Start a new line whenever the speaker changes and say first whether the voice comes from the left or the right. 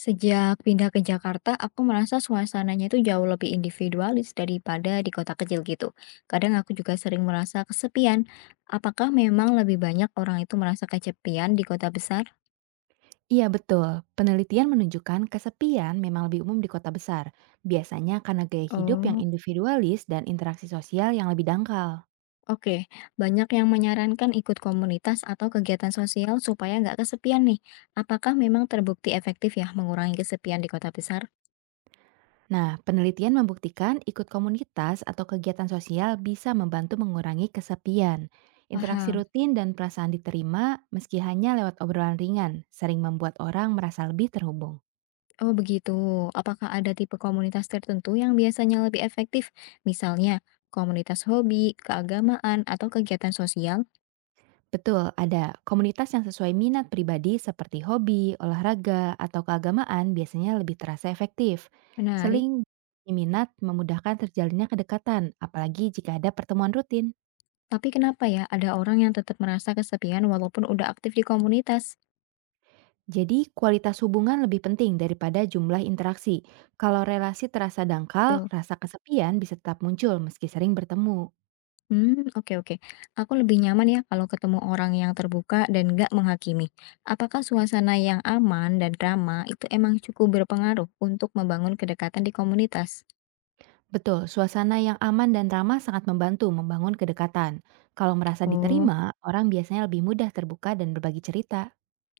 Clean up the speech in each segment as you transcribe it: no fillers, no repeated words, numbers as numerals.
left: Sejak pindah ke Jakarta, aku merasa suasananya itu jauh lebih individualis daripada di kota kecil gitu. Kadang aku juga sering merasa kesepian. Apakah memang lebih banyak orang itu merasa kesepian di kota besar?
right: Iya betul, penelitian menunjukkan kesepian memang lebih umum di kota besar, biasanya karena gaya hidup yang
left: Oh,
right: individualis dan interaksi sosial yang lebih dangkal.
left: oke. Banyak yang menyarankan ikut komunitas atau kegiatan sosial supaya nggak kesepian nih. Apakah memang terbukti efektif ya mengurangi kesepian di kota besar?
right: Nah, penelitian membuktikan ikut komunitas atau kegiatan sosial bisa membantu mengurangi kesepian. Interaksi
left: Paham.
right: rutin dan perasaan diterima meski hanya lewat obrolan ringan, sering membuat orang merasa lebih terhubung.
left: Oh begitu. Apakah ada tipe komunitas tertentu yang biasanya lebih efektif? Misalnya, komunitas hobi, keagamaan, atau kegiatan sosial?
right: Betul, ada komunitas yang sesuai minat pribadi seperti hobi, olahraga, atau keagamaan biasanya lebih terasa efektif.
left: Menarik.
right: Seling minat memudahkan terjalinnya kedekatan, apalagi jika ada pertemuan rutin.
left: Tapi kenapa ya ada orang yang tetap merasa kesepian walaupun udah aktif di komunitas?
right: Jadi, kualitas hubungan lebih penting daripada jumlah interaksi. Kalau relasi terasa dangkal,
left: Betul.
right: rasa kesepian bisa tetap muncul meski sering bertemu.
left: Hmm, oke oke. Aku lebih nyaman ya kalau ketemu orang yang terbuka dan nggak menghakimi. Apakah suasana yang aman dan drama itu emang cukup berpengaruh untuk membangun kedekatan di komunitas?
right: Betul, suasana yang aman dan ramah sangat membantu membangun kedekatan. Kalau merasa
left: Oh,
right: diterima, orang biasanya lebih mudah terbuka dan berbagi cerita.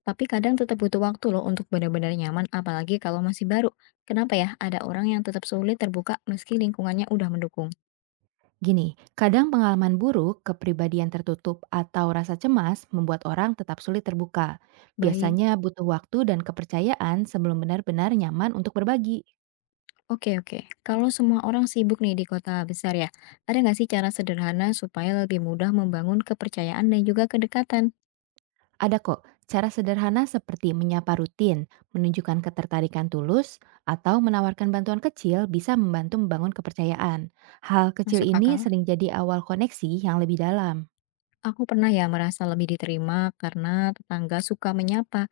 left: tapi kadang tetap butuh waktu loh untuk benar-benar nyaman, apalagi kalau masih baru. Kenapa ya ada orang yang tetap sulit terbuka meski lingkungannya udah mendukung?
right: Gini, kadang pengalaman buruk, kepribadian tertutup, atau rasa cemas membuat orang tetap sulit terbuka.
left: Baik,
right: Biasanya butuh waktu dan kepercayaan sebelum benar-benar nyaman untuk berbagi.
left: oke oke. Kalau semua orang sibuk nih di kota besar ya, ada nggak sih cara sederhana supaya lebih mudah membangun kepercayaan dan juga kedekatan?
right: Ada kok cara sederhana seperti menyapa rutin, menunjukkan ketertarikan tulus, atau menawarkan bantuan kecil bisa membantu membangun kepercayaan. Hal kecil
left: Masuk
right: ini
left: akal?
right: sering jadi awal koneksi yang lebih dalam.
left: Aku pernah ya merasa lebih diterima karena tetangga suka menyapa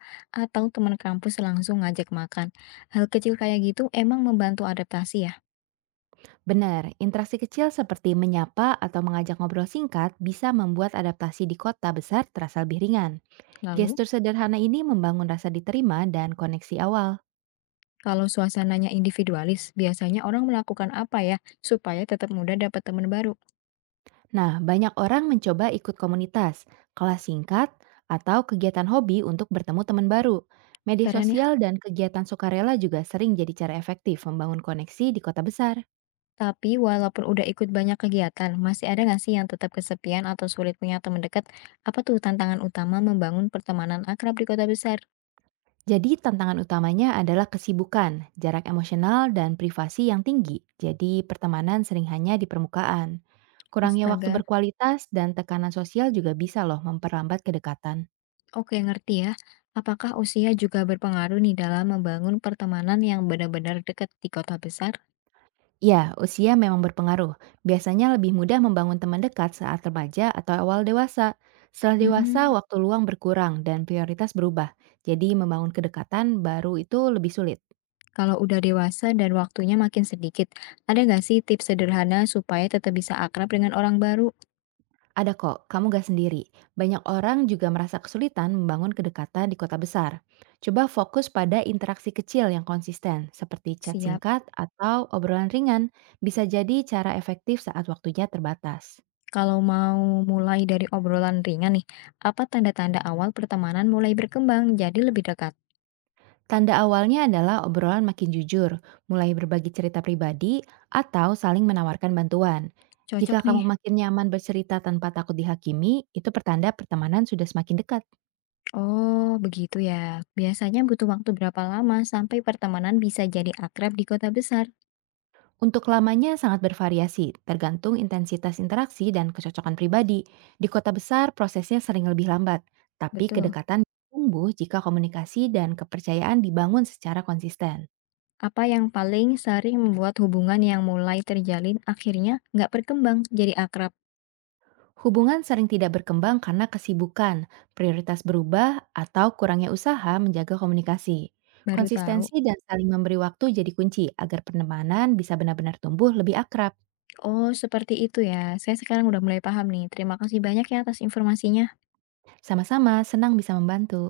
left: atau teman kampus langsung ngajak makan. Hal kecil kayak gitu emang membantu adaptasi ya.
right: Benar, interaksi kecil seperti menyapa atau mengajak ngobrol singkat bisa membuat adaptasi di kota besar terasa lebih ringan.
left: Lalu?
right: Gestur sederhana ini membangun rasa diterima dan koneksi awal.
left: Kalau suasananya individualis, biasanya orang melakukan apa ya supaya tetap mudah dapat teman baru?
right: Nah, banyak orang mencoba ikut komunitas, kelas singkat, atau kegiatan hobi untuk bertemu teman baru. Media
left: Keren ya.
right: sosial dan kegiatan sukarela juga sering jadi cara efektif membangun koneksi di kota besar.
left: Tapi walaupun udah ikut banyak kegiatan, masih ada nggak sih yang tetap kesepian atau sulit punya teman dekat? Apa tuh tantangan utama membangun pertemanan akrab di kota besar?
right: Jadi tantangan utamanya adalah kesibukan, jarak emosional, dan privasi yang tinggi. Jadi pertemanan sering hanya di permukaan. Kurangnya waktu
left: Astaga,
right: berkualitas dan tekanan sosial juga bisa loh memperlambat kedekatan.
left: oke ngerti ya. Apakah usia juga berpengaruh nih dalam membangun pertemanan yang benar-benar dekat di kota besar?
right: Ya, usia memang berpengaruh. Biasanya lebih mudah membangun teman dekat saat remaja atau awal dewasa. Setelah dewasa,
left: Hmm,
right: waktu luang berkurang dan prioritas berubah. Jadi membangun kedekatan baru itu lebih sulit.
left: kalau udah dewasa dan waktunya makin sedikit, ada nggak sih tips sederhana supaya tetap bisa akrab dengan orang baru?
right: Ada kok, kamu gak sendiri. Banyak orang juga merasa kesulitan membangun kedekatan di kota besar. Coba fokus pada interaksi kecil yang konsisten, seperti chat
left: Siap.
right: singkat atau obrolan ringan, bisa jadi cara efektif saat waktunya terbatas.
left: Kalau mau mulai dari obrolan ringan nih, apa tanda-tanda awal pertemanan mulai berkembang jadi lebih dekat?
right: Tanda awalnya adalah obrolan makin jujur, mulai berbagi cerita pribadi, atau saling menawarkan bantuan. Jika
left: Cocok
right: kamu
left: nih.
right: makin nyaman bercerita tanpa takut dihakimi, itu pertanda pertemanan sudah semakin dekat.
left: Oh, begitu ya. Biasanya butuh waktu berapa lama sampai pertemanan bisa jadi akrab di kota besar?
right: Untuk lamanya sangat bervariasi, tergantung intensitas interaksi dan kecocokan pribadi. Di kota besar, prosesnya sering lebih lambat, tapi
left: Betul.
right: kedekatan tumbuh jika komunikasi dan kepercayaan dibangun secara konsisten.
left: Apa yang paling sering membuat hubungan yang mulai terjalin akhirnya nggak berkembang jadi akrab?
right: Hubungan sering tidak berkembang karena kesibukan, prioritas berubah, atau kurangnya usaha menjaga komunikasi.
left: Baru tahu.
right: Konsistensi dan saling memberi waktu jadi kunci agar pertemanan bisa benar-benar tumbuh lebih akrab.
left: Oh, seperti itu ya. Saya sekarang udah mulai paham nih. Terima kasih banyak ya atas informasinya.
right: Sama-sama senang bisa membantu.